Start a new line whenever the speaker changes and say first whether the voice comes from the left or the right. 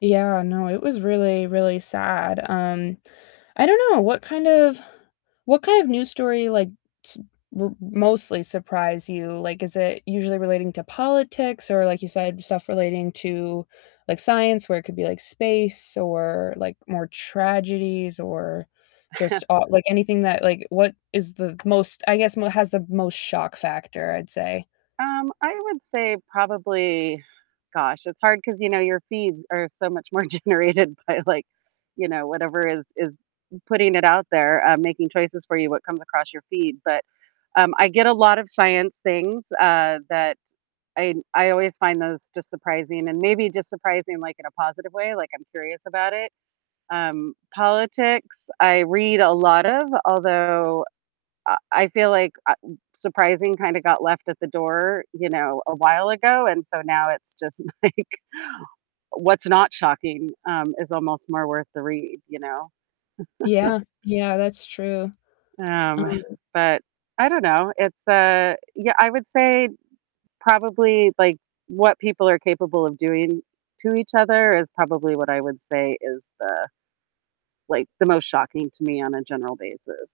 left: Yeah, no, it was really, really sad. Um, I don't know, what kind of what kind of news story, like, s w mostly surprise you? Like, is it usually relating to politics or like you said, stuff relating to, like, science where it could be, like, space or, like, more tragedies or just all like, anything that, like, what is the most I guess m has the most shock factor, I'd say.
right: Um, I would say probably gosh, it's hard 'cause, you know, your feeds are so much more generated by, like, you know, whatever is is putting it out there, um, making choices for you what comes across your feed. But, um, I get a lot of science things, uh, that I I always find those just surprising and maybe just surprising, like, in a positive way, like, I'm curious about it. Um, politics I read a lot of, although I I feel like, uh, surprising kinda got left at the door, you know, a while ago, and so now it's just, like, what's not shocking, um, is almost more worth the read, you know?
left: Yeah. Yeah, that's true.
right: Um,
left: Um
right: but, I don't know. It's, uh, yeah, I would say probably, like, what people are capable of doing to each other is probably what I would say is the, like, the most shocking to me on a general basis.